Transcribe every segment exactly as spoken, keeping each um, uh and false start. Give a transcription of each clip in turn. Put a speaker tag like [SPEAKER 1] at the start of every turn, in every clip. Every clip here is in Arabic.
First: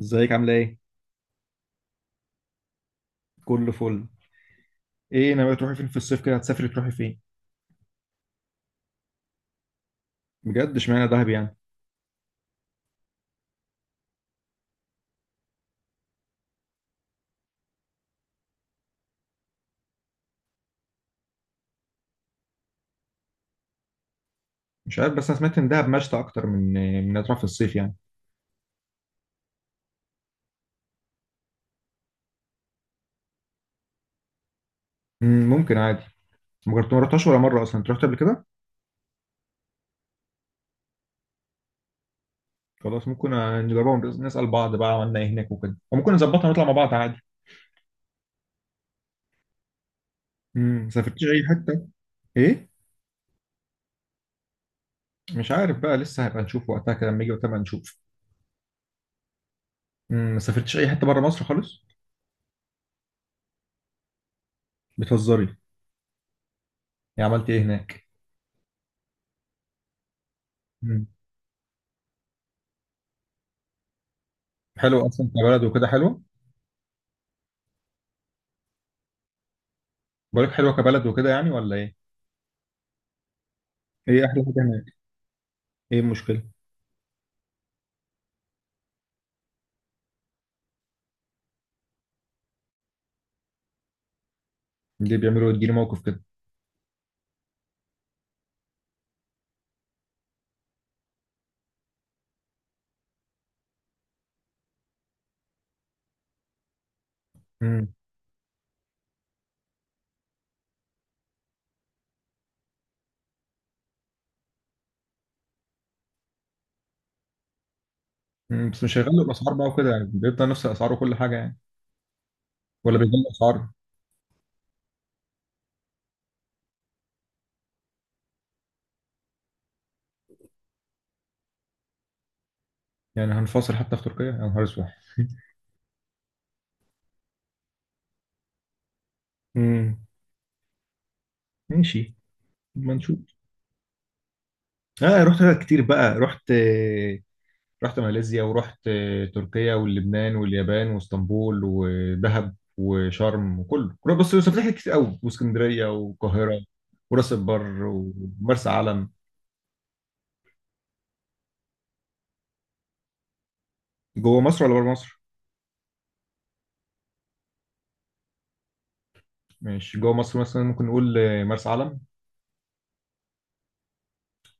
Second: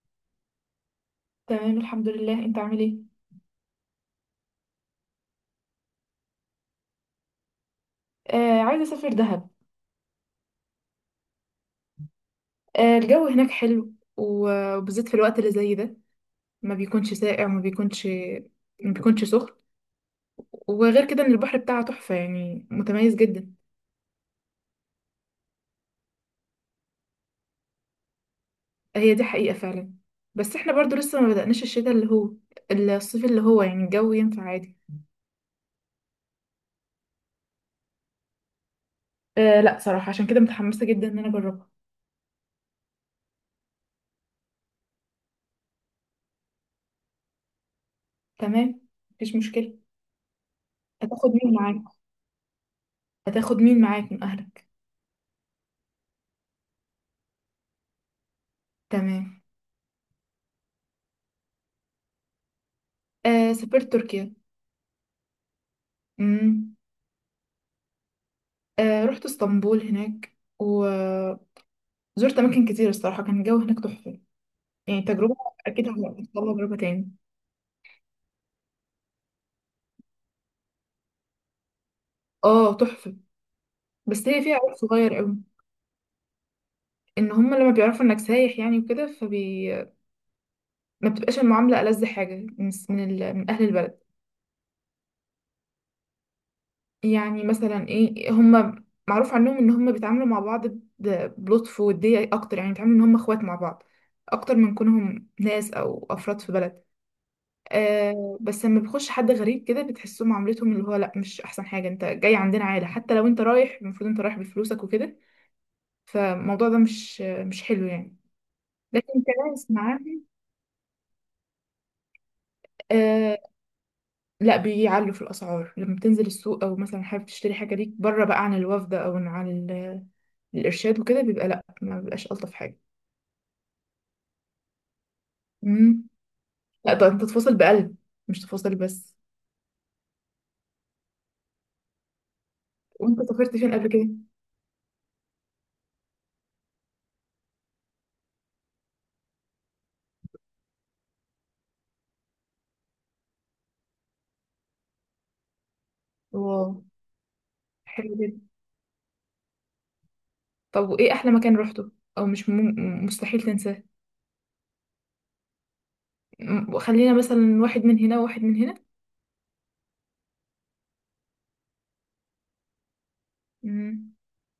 [SPEAKER 1] ازيك؟ عامله ايه؟
[SPEAKER 2] تمام الحمد لله. انت عامل ايه؟
[SPEAKER 1] كله فل. ايه، ناويه تروحي فين في الصيف كده؟ هتسافري تروحي فين؟
[SPEAKER 2] آه، عايزه اسافر دهب.
[SPEAKER 1] بجد؟ اشمعنى دهب يعني؟
[SPEAKER 2] آه، الجو هناك حلو و- وبالذات في الوقت اللي زي ده، ما بيكونش ساقع وما بيكونش ما بيكونش سخن. وغير كده ان البحر بتاعها تحفه يعني، متميز جدا.
[SPEAKER 1] مش عارف، بس انا سمعت ان دهب مشتى اكتر من من هتروح في الصيف يعني.
[SPEAKER 2] هي دي حقيقه فعلا، بس احنا برضو لسه ما بدأناش الشتاء اللي هو الصيف اللي هو، يعني الجو ينفع عادي.
[SPEAKER 1] مم، ممكن عادي. ما جربت، ما رحتهاش ولا مره اصلا. انت رحت قبل كده؟
[SPEAKER 2] آه لا، صراحه عشان كده متحمسه جدا ان انا اجربها.
[SPEAKER 1] خلاص، ممكن آه، نجربها ونس- نسال بعض بقى عملنا ايه هناك وكده، وممكن نظبطها ونطلع مع بعض عادي.
[SPEAKER 2] تمام، مفيش مشكله.
[SPEAKER 1] امم ما سافرتيش
[SPEAKER 2] هتاخد
[SPEAKER 1] اي
[SPEAKER 2] مين معاك؟
[SPEAKER 1] حته؟ ايه؟
[SPEAKER 2] هتاخد مين معاك من اهلك؟
[SPEAKER 1] مش عارف بقى، لسه هيبقى نشوف وقتها، كده لما يجي وقتها بقى نشوف.
[SPEAKER 2] تمام.
[SPEAKER 1] مم، ما سافرتيش اي حته بره مصر خالص؟
[SPEAKER 2] آه سافرت تركيا.
[SPEAKER 1] بتهزري؟
[SPEAKER 2] مم.
[SPEAKER 1] يعني عملتي ايه هناك؟
[SPEAKER 2] آه، رحت اسطنبول هناك،
[SPEAKER 1] مم،
[SPEAKER 2] وزرت اماكن كتير. الصراحه كان الجو هناك تحفه. يعني
[SPEAKER 1] حلو اصلا
[SPEAKER 2] تجربه،
[SPEAKER 1] كبلد وكده،
[SPEAKER 2] اكيد هتطلع
[SPEAKER 1] حلو.
[SPEAKER 2] تجربه تاني.
[SPEAKER 1] بقولك حلوه كبلد وكده يعني، ولا ايه؟
[SPEAKER 2] اه تحفه،
[SPEAKER 1] ايه
[SPEAKER 2] بس هي
[SPEAKER 1] احلى
[SPEAKER 2] فيها
[SPEAKER 1] حاجه
[SPEAKER 2] عيب
[SPEAKER 1] هناك؟
[SPEAKER 2] صغير قوي.
[SPEAKER 1] ايه المشكله؟
[SPEAKER 2] ان هم لما بيعرفوا انك سايح يعني وكده، فبي ما بتبقاش المعامله ألذ حاجه من من, ال... من اهل البلد.
[SPEAKER 1] اللي بيعملوا يديني موقف كده.
[SPEAKER 2] يعني مثلا ايه، هم معروف عنهم ان هم بيتعاملوا مع بعض ب- بلطف ووديه اكتر، يعني بيتعاملوا ان هم اخوات مع بعض، اكتر من كونهم ناس او افراد في بلد.
[SPEAKER 1] امم
[SPEAKER 2] آه بس لما بيخش حد غريب كده، بتحسه معاملتهم اللي هو لا، مش احسن حاجه انت جاي عندنا عائله، حتى لو انت رايح المفروض انت رايح بفلوسك وكده. فالموضوع ده مش آه، مش حلو يعني.
[SPEAKER 1] أمم، بس مش
[SPEAKER 2] لكن
[SPEAKER 1] هيغلوا الاسعار بقى
[SPEAKER 2] كناس
[SPEAKER 1] وكده، يعني
[SPEAKER 2] معاهم.
[SPEAKER 1] بيبقى نفس الاسعار وكل حاجه يعني؟ ولا بيغلوا
[SPEAKER 2] آه
[SPEAKER 1] الاسعار؟
[SPEAKER 2] لا، بيعلوا في الاسعار لما بتنزل السوق، او مثلا حابب تشتري حاجه ليك بره بقى عن الوفد، او عن عن ال- الارشاد وكده، بيبقى لا، ما بيبقاش الطف حاجه.
[SPEAKER 1] يعني هنفاصل حتى في تركيا؟ يا نهار اسود!
[SPEAKER 2] امم، لا ده انت تفاصل بقلب، مش تفاصل بس.
[SPEAKER 1] امم ماشي. ما نشوف.
[SPEAKER 2] وانت سافرت فين قبل كده؟
[SPEAKER 1] اه، رحت حاجات كتير بقى. رحت آه، رحت ماليزيا ورحت آه، تركيا واللبنان واليابان واسطنبول ودهب وشرم وكله كله- بس سافرت حاجات كتير قوي، واسكندريه والقاهره
[SPEAKER 2] واو،
[SPEAKER 1] وراس البر
[SPEAKER 2] حلو جدا.
[SPEAKER 1] ومرسى علم.
[SPEAKER 2] طب وايه احلى مكان روحته، او مش مم... مستحيل تنساه؟
[SPEAKER 1] جوه مصر ولا بره مصر؟
[SPEAKER 2] م- وخلينا مثلا واحد من هنا وواحد من هنا.
[SPEAKER 1] ماشي، جوه مصر مثلا ممكن نقول آه، مرسى علم.
[SPEAKER 2] مم.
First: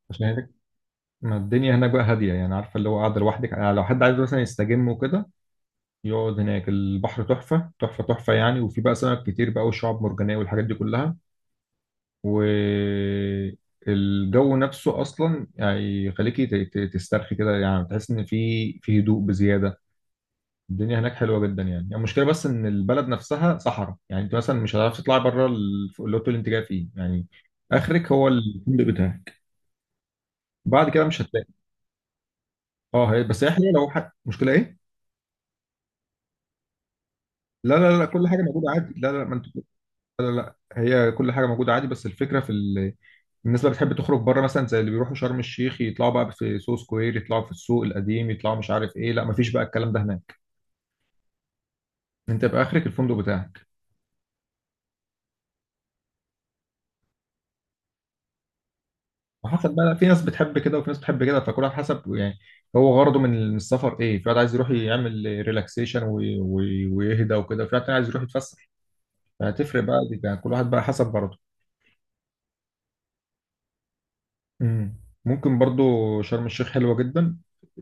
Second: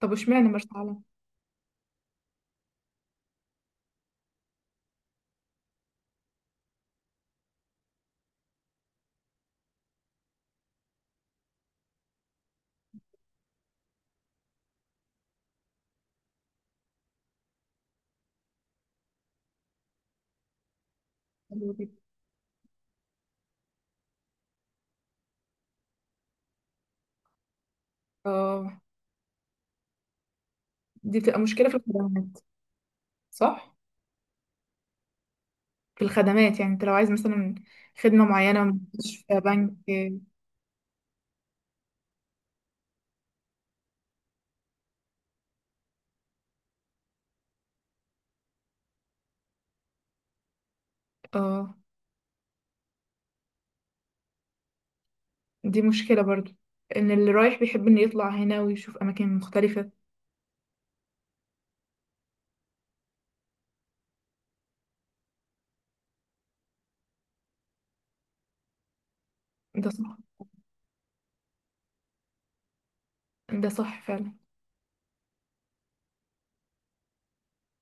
[SPEAKER 2] طب
[SPEAKER 1] عشان
[SPEAKER 2] واشمعنى
[SPEAKER 1] هناك،
[SPEAKER 2] مرسى علم؟
[SPEAKER 1] ما الدنيا هناك بقى هادية يعني، عارفة اللي هو قاعدة لوحدك، يعني لو حد عايز مثلا يستجم وكده يقعد هناك. البحر تحفة تحفة تحفة يعني، وفي بقى سمك كتير بقى والشعاب مرجانية والحاجات دي كلها. والجو نفسه أصلا يعني يخليكي ت- ت- تسترخي كده، يعني تحس إن في في هدوء بزيادة. الدنيا هناك حلوة جدا يعني
[SPEAKER 2] حلوة
[SPEAKER 1] يعني
[SPEAKER 2] جدا.
[SPEAKER 1] المشكلة بس إن البلد نفسها صحراء، يعني أنت مثلا مش هتعرف تطلع بره الفندق اللي أنت جاي فيه يعني. آخرك هو
[SPEAKER 2] اه،
[SPEAKER 1] الفندق بتاعك، بعد كده مش
[SPEAKER 2] دي بتبقى
[SPEAKER 1] هتلاقي.
[SPEAKER 2] مشكلة في الخدمات.
[SPEAKER 1] اه، هي بس احنا
[SPEAKER 2] صح،
[SPEAKER 1] لو حاجة. مشكله ايه؟
[SPEAKER 2] في الخدمات. يعني انت لو عايز مثلا
[SPEAKER 1] لا لا لا،
[SPEAKER 2] خدمة
[SPEAKER 1] كل حاجه
[SPEAKER 2] معينة،
[SPEAKER 1] موجوده عادي، لا لا ما
[SPEAKER 2] مستشفى،
[SPEAKER 1] انت.
[SPEAKER 2] بنك.
[SPEAKER 1] هي كل حاجه موجوده عادي، بس الفكره في ال... الناس اللي بتحب تخرج بره مثلا، زي اللي بيروحوا شرم الشيخ، يطلعوا بقى في سو سكوير، يطلعوا في السوق القديم، يطلعوا مش عارف ايه. لا ما فيش بقى الكلام ده هناك.
[SPEAKER 2] اه،
[SPEAKER 1] انت يبقى اخرك الفندق بتاعك.
[SPEAKER 2] دي مشكلة برضو، ان اللي رايح بيحب انه يطلع هنا ويشوف اماكن
[SPEAKER 1] وحسب
[SPEAKER 2] مختلفة.
[SPEAKER 1] بقى، في ناس بتحب كده وفي ناس بتحب كده، فكل واحد حسب يعني هو غرضه من السفر ايه. في واحد عايز يروح يعمل ريلاكسيشن ويهدى وكده، في واحد تاني عايز يروح يتفسح. فهتفرق
[SPEAKER 2] ده
[SPEAKER 1] بقى
[SPEAKER 2] صح،
[SPEAKER 1] دي- يعني كل واحد بقى حسب غرضه.
[SPEAKER 2] ده صح فعلا.
[SPEAKER 1] مم. ممكن برضو شرم الشيخ حلوة جدا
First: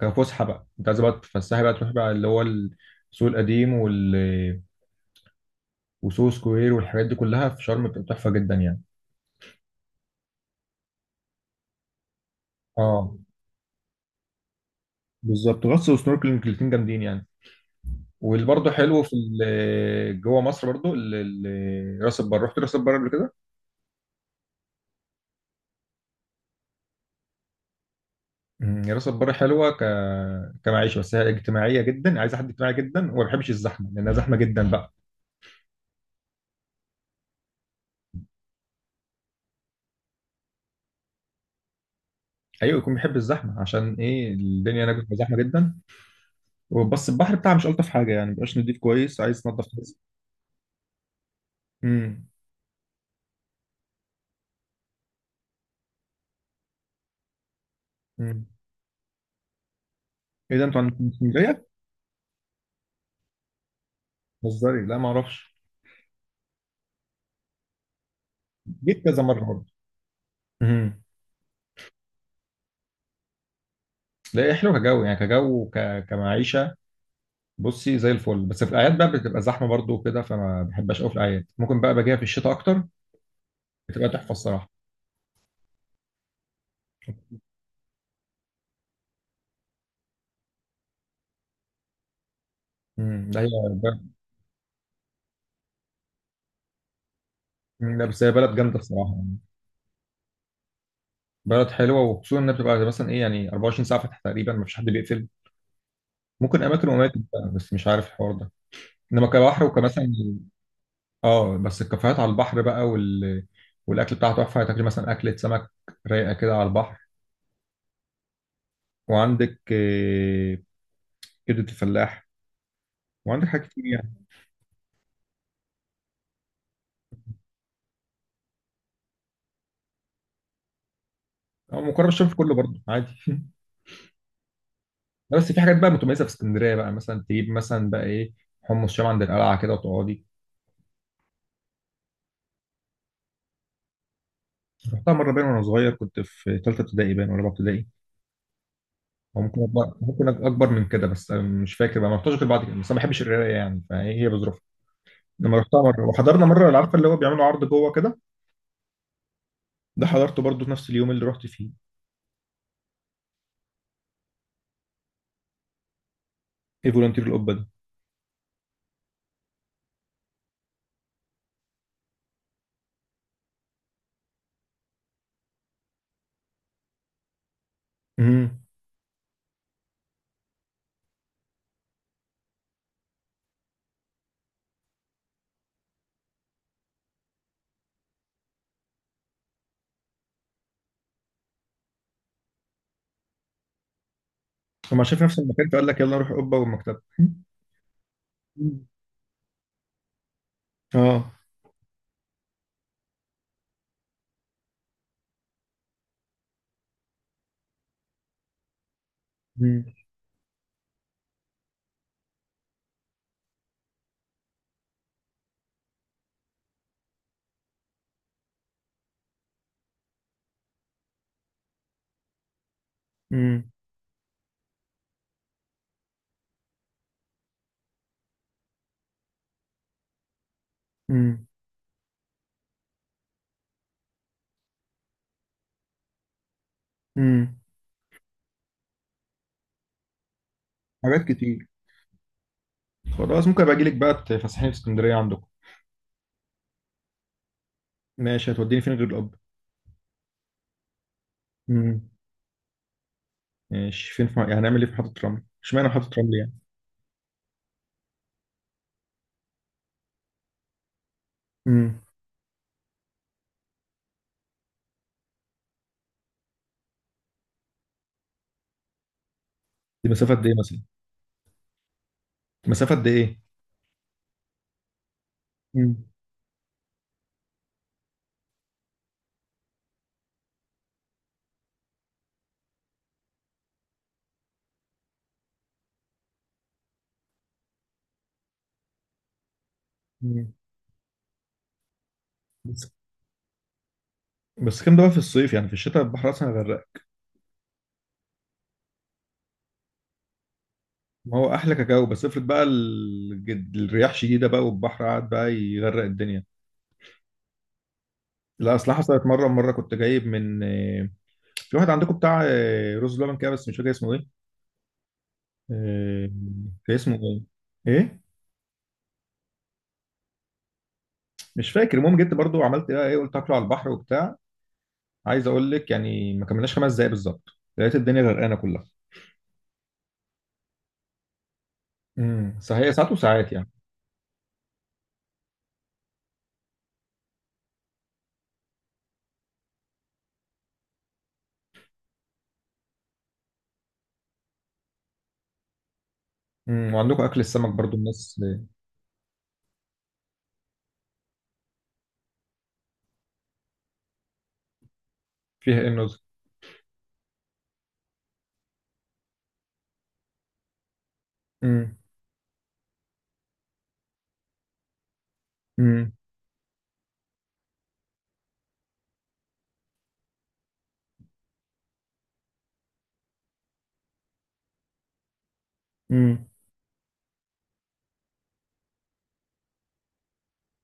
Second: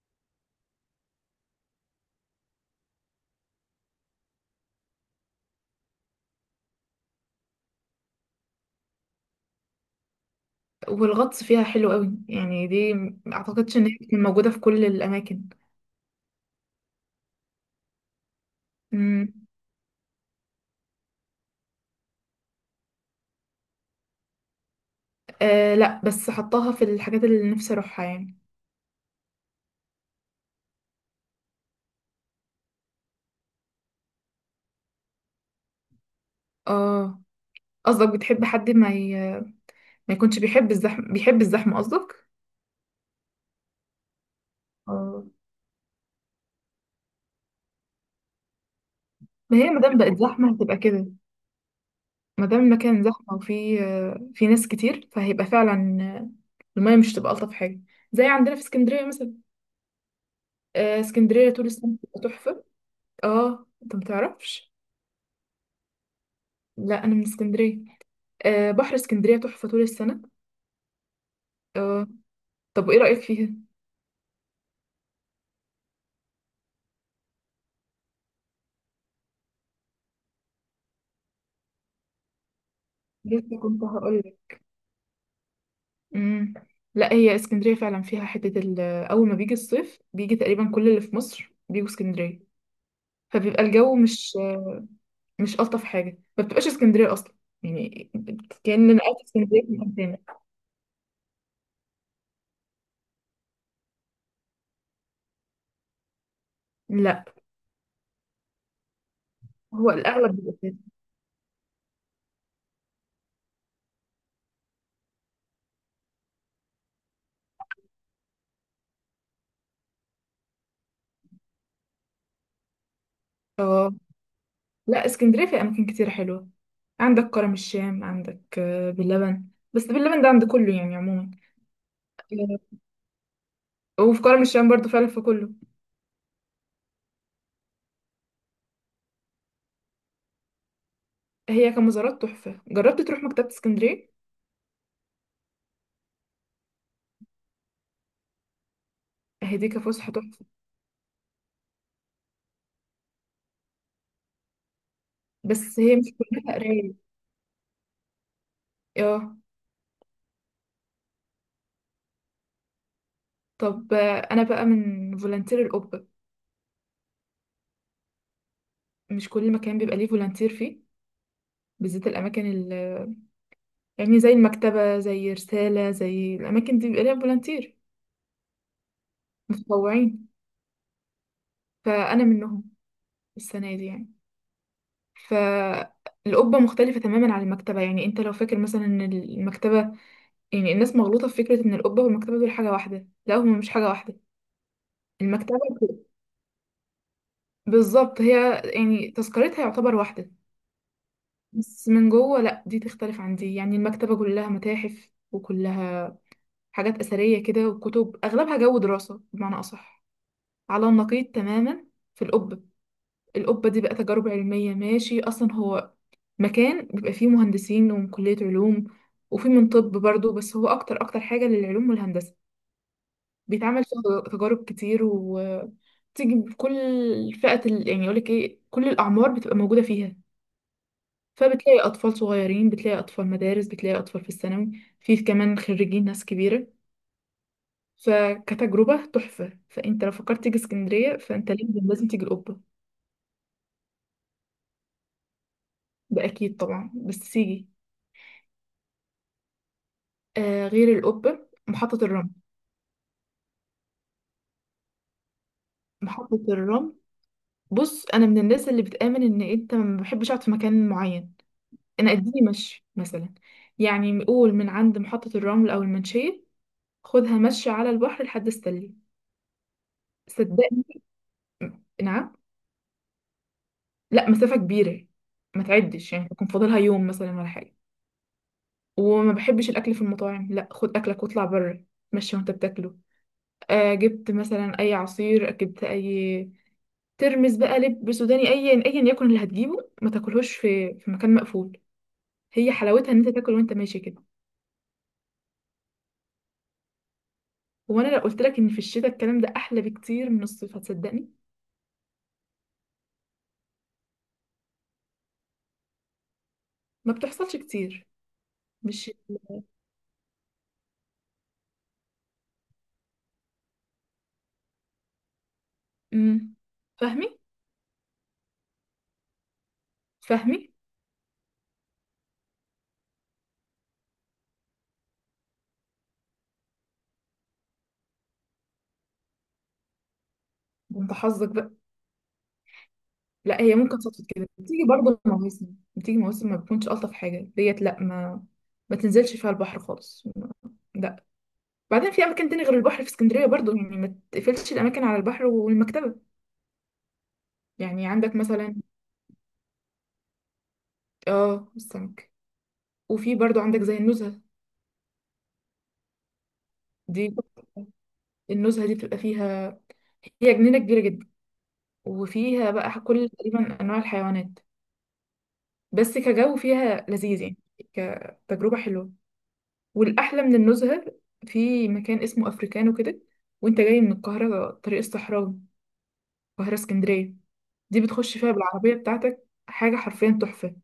[SPEAKER 1] كفسحة بقى، انت عايز بقى تتفسحي بقى تروحي بقى اللي هو السوق القديم وال... وسوق سكوير والحاجات دي كلها في شرم بتبقى تحفة جدا يعني.
[SPEAKER 2] والغطس فيها حلو قوي يعني، دي
[SPEAKER 1] اه
[SPEAKER 2] م- اعتقدش ان هي بتكون موجودة في كل الاماكن.
[SPEAKER 1] بالظبط، غطس وسنوركلينج الاتنين جامدين يعني. واللي برضه حلو في
[SPEAKER 2] مم.
[SPEAKER 1] ال- جوه مصر برضه ال- ال- راس البر، رحت راس البر قبل كده؟
[SPEAKER 2] آه لا، بس حطاها في الحاجات اللي نفسي اروحها يعني.
[SPEAKER 1] مم. راس البر حلوة ك... كمعيشة، بس هي اجتماعية جدا، عايزة حد اجتماعي جدا وما بيحبش الزحمة، لأنها زحمة جدا بقى.
[SPEAKER 2] اه، قصدك بتحب حد ما ي... ما يكونش بيحب الزحمة، بيحب الزحمة قصدك؟
[SPEAKER 1] أيوة، يكون بيحب الزحمة. عشان إيه؟ الدنيا هناك بتبقى
[SPEAKER 2] اه،
[SPEAKER 1] زحمة جدا. بس البحر بتاعها مش الطف حاجه يعني، مبقاش نضيف كويس، عايز
[SPEAKER 2] ما
[SPEAKER 1] تنضف
[SPEAKER 2] هي
[SPEAKER 1] كويس.
[SPEAKER 2] مادام بقت زحمة هتبقى كده.
[SPEAKER 1] امم
[SPEAKER 2] مادام المكان زحمة وفي في ناس كتير، فهيبقى فعلا المية مش هتبقى ألطف حاجة. زي
[SPEAKER 1] امم
[SPEAKER 2] عندنا في اسكندرية مثلا.
[SPEAKER 1] ايه ده، انتوا
[SPEAKER 2] آه،
[SPEAKER 1] عندكم في
[SPEAKER 2] اسكندرية
[SPEAKER 1] اسكندريه؟
[SPEAKER 2] طول السنة بتبقى تحفة. اه انت متعرفش؟
[SPEAKER 1] بتهزري؟ لا، ما اعرفش.
[SPEAKER 2] لا أنا من اسكندرية. آه، بحر
[SPEAKER 1] جيت كذا
[SPEAKER 2] اسكندرية
[SPEAKER 1] مره برضه.
[SPEAKER 2] تحفة طول السنة.
[SPEAKER 1] امم
[SPEAKER 2] آه. طب وايه رأيك فيها؟
[SPEAKER 1] لا، هي حلوه كجو يعني، كجو وك... كمعيشه، بصي زي الفل. بس في الاعياد بقى بتبقى زحمه برضه وكده، فما بحبهاش قوي في الاعياد. ممكن بقى باجيها في الشتاء اكتر،
[SPEAKER 2] لسه كنت
[SPEAKER 1] بتبقى تحفه
[SPEAKER 2] هقولك.
[SPEAKER 1] الصراحه.
[SPEAKER 2] امم، لا هي اسكندريه فعلا فيها حته ال- اول ما بيجي الصيف بيجي تقريبا كل اللي في مصر بيجوا اسكندريه.
[SPEAKER 1] امم ده هي
[SPEAKER 2] فبيبقى الجو
[SPEAKER 1] بلد...
[SPEAKER 2] مش مش الطف حاجه، ما بتبقاش اسكندريه اصلا
[SPEAKER 1] مم، لا،
[SPEAKER 2] يعني.
[SPEAKER 1] بس هي بلد جامده
[SPEAKER 2] كأن انا
[SPEAKER 1] الصراحه
[SPEAKER 2] قاعده في
[SPEAKER 1] يعني.
[SPEAKER 2] اسكندريه في مكان تاني.
[SPEAKER 1] بلد حلوه، وخصوصا انها بتبقى مثلا ايه يعني اربع وعشرين ساعه فاتحه تقريبا، ما فيش حد بيقفل. ممكن اماكن واماكن
[SPEAKER 2] لا
[SPEAKER 1] بقى، بس مش عارف الحوار ده. انما كبحر
[SPEAKER 2] هو
[SPEAKER 1] وكمثلا،
[SPEAKER 2] الاغلب بيبقى كده.
[SPEAKER 1] اه، بس الكافيهات على البحر بقى وال... والاكل بتاعها تحفه، تاكل مثلا اكله سمك رايقه كده على البحر. وعندك آه، كبده الفلاح، وعندك حاجات كتير
[SPEAKER 2] اه،
[SPEAKER 1] يعني.
[SPEAKER 2] لا اسكندريه في اماكن كتير حلوه. عندك كرم الشام، عندك آه، باللبن. بس باللبن ده عند كله يعني عموما.
[SPEAKER 1] او مقرب الشرف كله برضه عادي.
[SPEAKER 2] آه، وفي كرم الشام برضو فعلا في كله.
[SPEAKER 1] بس في حاجات بقى متميزه في اسكندريه بقى، مثلا تجيب مثلا بقى ايه، حمص شام عند القلعه كده وتقعدي.
[SPEAKER 2] هي كمزارات تحفه. جربت تروح مكتبه اسكندريه؟
[SPEAKER 1] رحتها مره، باين وانا صغير كنت في ثالثه ابتدائي، باين ولا رابعه ابتدائي، او
[SPEAKER 2] هي
[SPEAKER 1] ممكن
[SPEAKER 2] دي
[SPEAKER 1] أكبر،
[SPEAKER 2] كفسحه
[SPEAKER 1] ممكن
[SPEAKER 2] تحفه.
[SPEAKER 1] اكبر من كده، بس أنا مش فاكر بقى، ما رحتش غير بعد كده. بس أنا ما بحبش القرايه يعني، فهي هي بظروفها. لما
[SPEAKER 2] بس
[SPEAKER 1] رحتها
[SPEAKER 2] هي مش
[SPEAKER 1] مره وحضرنا
[SPEAKER 2] كلها
[SPEAKER 1] مره، عارفه
[SPEAKER 2] قراية.
[SPEAKER 1] اللي هو بيعملوا عرض جوه كده،
[SPEAKER 2] اه.
[SPEAKER 1] ده حضرته برضه في نفس اليوم اللي رحت فيه.
[SPEAKER 2] طب آه، انا بقى من فولنتير القبة.
[SPEAKER 1] ايه فولunteer القبه ده؟
[SPEAKER 2] مش كل مكان بيبقى ليه فولنتير فيه، بالذات الاماكن ال، يعني زي المكتبة زي رسالة زي الاماكن دي، بيبقى ليها فولنتير،
[SPEAKER 1] امم
[SPEAKER 2] متطوعين. فانا منهم السنة دي يعني. فالقبة مختلفة تماما عن المكتبة. يعني انت لو فاكر مثلا ان المكتبة، يعني الناس مغلوطة في فكرة ان القبة والمكتبة دول حاجة واحدة. لا هما مش حاجة واحدة.
[SPEAKER 1] لما شاف نفس
[SPEAKER 2] المكتبة،
[SPEAKER 1] المكان فقال لك يلا نروح القبه والمكتبه.
[SPEAKER 2] بالظبط هي
[SPEAKER 1] مم.
[SPEAKER 2] يعني تذكرتها يعتبر واحدة،
[SPEAKER 1] اه.
[SPEAKER 2] بس من جوه لا، دي تختلف عن دي. يعني المكتبة كلها متاحف، وكلها حاجات أثرية كده، وكتب أغلبها جو دراسة بمعنى
[SPEAKER 1] امم
[SPEAKER 2] أصح. على النقيض تماما في القبة. القبة دي بقى تجارب علمية ماشي. أصلا هو مكان بيبقى فيه مهندسين ومن كلية علوم، وفي من طب برضه، بس هو أكتر أكتر حاجة للعلوم والهندسة.
[SPEAKER 1] امم
[SPEAKER 2] بيتعمل فيها تجارب كتير، و تيجي بكل فئة ال... يعني يقولك ايه، كل الأعمار بتبقى موجودة فيها.
[SPEAKER 1] امم
[SPEAKER 2] فبتلاقي أطفال صغيرين، بتلاقي أطفال مدارس، بتلاقي أطفال في الثانوي، في كمان خريجين، ناس كبيرة.
[SPEAKER 1] امم
[SPEAKER 2] فكتجربة تحفة. فأنت لو فكرت تيجي اسكندرية،
[SPEAKER 1] حاجات
[SPEAKER 2] فأنت
[SPEAKER 1] كتير.
[SPEAKER 2] لازم لازم تيجي القبة.
[SPEAKER 1] خلاص، ممكن ابقى اجي لك بقى تفسحني في اسكندريه عندكم.
[SPEAKER 2] ده أكيد طبعا، بس تيجي.
[SPEAKER 1] ماشي، هتوديني فين غير القبه؟
[SPEAKER 2] آه غير القبة، محطة
[SPEAKER 1] امم
[SPEAKER 2] الرمل.
[SPEAKER 1] ماشي فين في... يعني هنعمل ايه في محطه رمل؟ اشمعنى محطه رمل
[SPEAKER 2] محطة
[SPEAKER 1] يعني؟
[SPEAKER 2] الرمل بص أنا من الناس اللي بتآمن إن أنت، ما بحبش أقعد في مكان معين.
[SPEAKER 1] امم
[SPEAKER 2] أنا أديني مشي مثلا، يعني قول من عند محطة الرمل أو المنشية، خدها مشي على البحر لحد استلي.
[SPEAKER 1] دي مسافه قد ايه مثلا؟
[SPEAKER 2] صدقني. نعم؟
[SPEAKER 1] مسافه قد ايه؟
[SPEAKER 2] لا مسافة كبيرة، ما
[SPEAKER 1] امم
[SPEAKER 2] تعدش يعني يكون فاضلها يوم مثلا ولا حاجة. وما بحبش الأكل في المطاعم، لا خد أكلك واطلع بره، مشي وانت بتاكله. آه جبت مثلا أي عصير، جبت أي ترمس بقى، لب سوداني، أيا أيا يكن اللي هتجيبه، ما تاكلهوش في في مكان مقفول. هي
[SPEAKER 1] بس
[SPEAKER 2] حلاوتها إن أنت تاكل وانت ماشي كده.
[SPEAKER 1] بس كام ده بقى في الصيف؟ يعني في الشتاء البحر اصلا هيغرقك.
[SPEAKER 2] هو أنا لو قلت لك إن في الشتاء الكلام ده أحلى بكتير من الصيف، هتصدقني؟
[SPEAKER 1] ما هو احلى كاكاو، بس افرض بقى الجد... الرياح شديده بقى والبحر قعد بقى يغرق الدنيا.
[SPEAKER 2] ما بتحصلش كتير.
[SPEAKER 1] لا اصل
[SPEAKER 2] مش،
[SPEAKER 1] حصلت مره، مره كنت جايب من آه، في واحد عندكم بتاع آه، رز لبن كده، بس مش فاكر اسمه ايه. آه،
[SPEAKER 2] امم،
[SPEAKER 1] كان اسمه
[SPEAKER 2] فاهمي؟
[SPEAKER 1] ايه؟ ايه؟
[SPEAKER 2] فاهمي؟
[SPEAKER 1] مش فاكر. المهم جيت برضو عملت بقى ايه، قلت اكله على البحر وبتاع. عايز اقول لك يعني ما كملناش خمس دقايق بالظبط، لقيت الدنيا غرقانه كلها.
[SPEAKER 2] ده انت حظك بقى.
[SPEAKER 1] امم صحيح، ساعات وساعات
[SPEAKER 2] لا
[SPEAKER 1] يعني.
[SPEAKER 2] هي ممكن صدفة كده، بتيجي برضه مواسم، بتيجي مواسم ما بتكونش ألطف حاجة، ديت لا، ما ما تنزلش فيها البحر خالص. لا، بعدين في أماكن تاني غير البحر في اسكندرية برضه، يعني ما تقفلش الأماكن على البحر والمكتبة.
[SPEAKER 1] امم وعندكم اكل السمك برضو
[SPEAKER 2] يعني عندك
[SPEAKER 1] الناس آه،
[SPEAKER 2] مثلا، اه السمك. وفي برضه عندك زي النزهة.
[SPEAKER 1] فيها ايه النظر؟
[SPEAKER 2] دي النزهة دي بتبقى فيها، هي جنينة كبيرة جدا،
[SPEAKER 1] امم
[SPEAKER 2] وفيها بقى كل تقريبا أنواع الحيوانات.
[SPEAKER 1] امم
[SPEAKER 2] بس كجو فيها لذيذ يعني، كتجربة حلوة. والأحلى من النزهة، في مكان اسمه أفريكانو كده. وانت جاي من القاهرة طريق الصحراوي،
[SPEAKER 1] امم
[SPEAKER 2] القاهرة اسكندرية. دي بتخش فيها بالعربية بتاعتك، حاجة حرفيا تحفة.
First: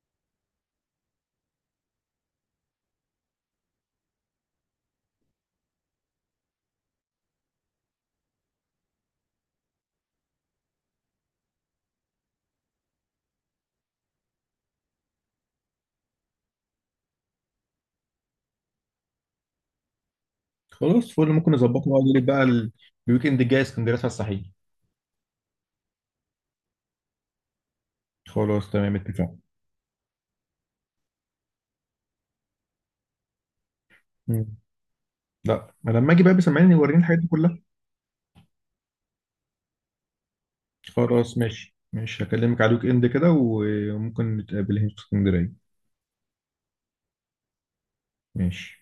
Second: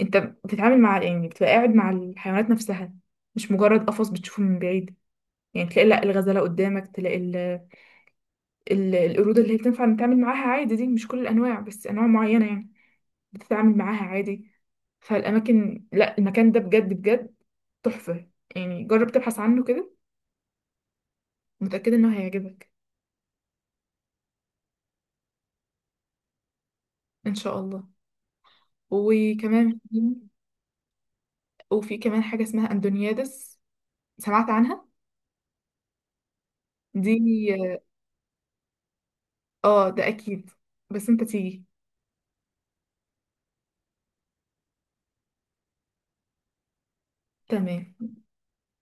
[SPEAKER 2] انت بتتعامل مع، يعني بتبقى قاعد مع الحيوانات نفسها، مش مجرد قفص بتشوفه من بعيد. يعني تلاقي لا الغزالة قدامك، تلاقي ال... ال... القرود اللي هي بتنفع نتعامل معاها عادي. دي مش كل الأنواع بس أنواع معينة يعني، بتتعامل معاها عادي. فالأماكن لا، المكان ده بجد بجد تحفة. يعني جرب تبحث عنه كده.
[SPEAKER 1] خلاص فل، ممكن نظبطه
[SPEAKER 2] متأكدة انه
[SPEAKER 1] واقول لك بقى ال-
[SPEAKER 2] هيعجبك.
[SPEAKER 1] الويكند الجاي اسكندريه على الصحيح.
[SPEAKER 2] ان شاء الله.
[SPEAKER 1] خلاص تمام اتفقنا.
[SPEAKER 2] وكمان في، وفي كمان حاجة اسمها اندونيادس. سمعت
[SPEAKER 1] مم.
[SPEAKER 2] عنها؟
[SPEAKER 1] لا، ما لما اجي بقى بسمعني وريني
[SPEAKER 2] دي
[SPEAKER 1] الحاجات دي كلها.
[SPEAKER 2] اه، ده اكيد. بس انت
[SPEAKER 1] خلاص
[SPEAKER 2] تيجي.
[SPEAKER 1] ماشي ماشي، هكلمك على الويك اند كده وممكن نتقابل هنا في اسكندريه.
[SPEAKER 2] تمام
[SPEAKER 1] ماشي.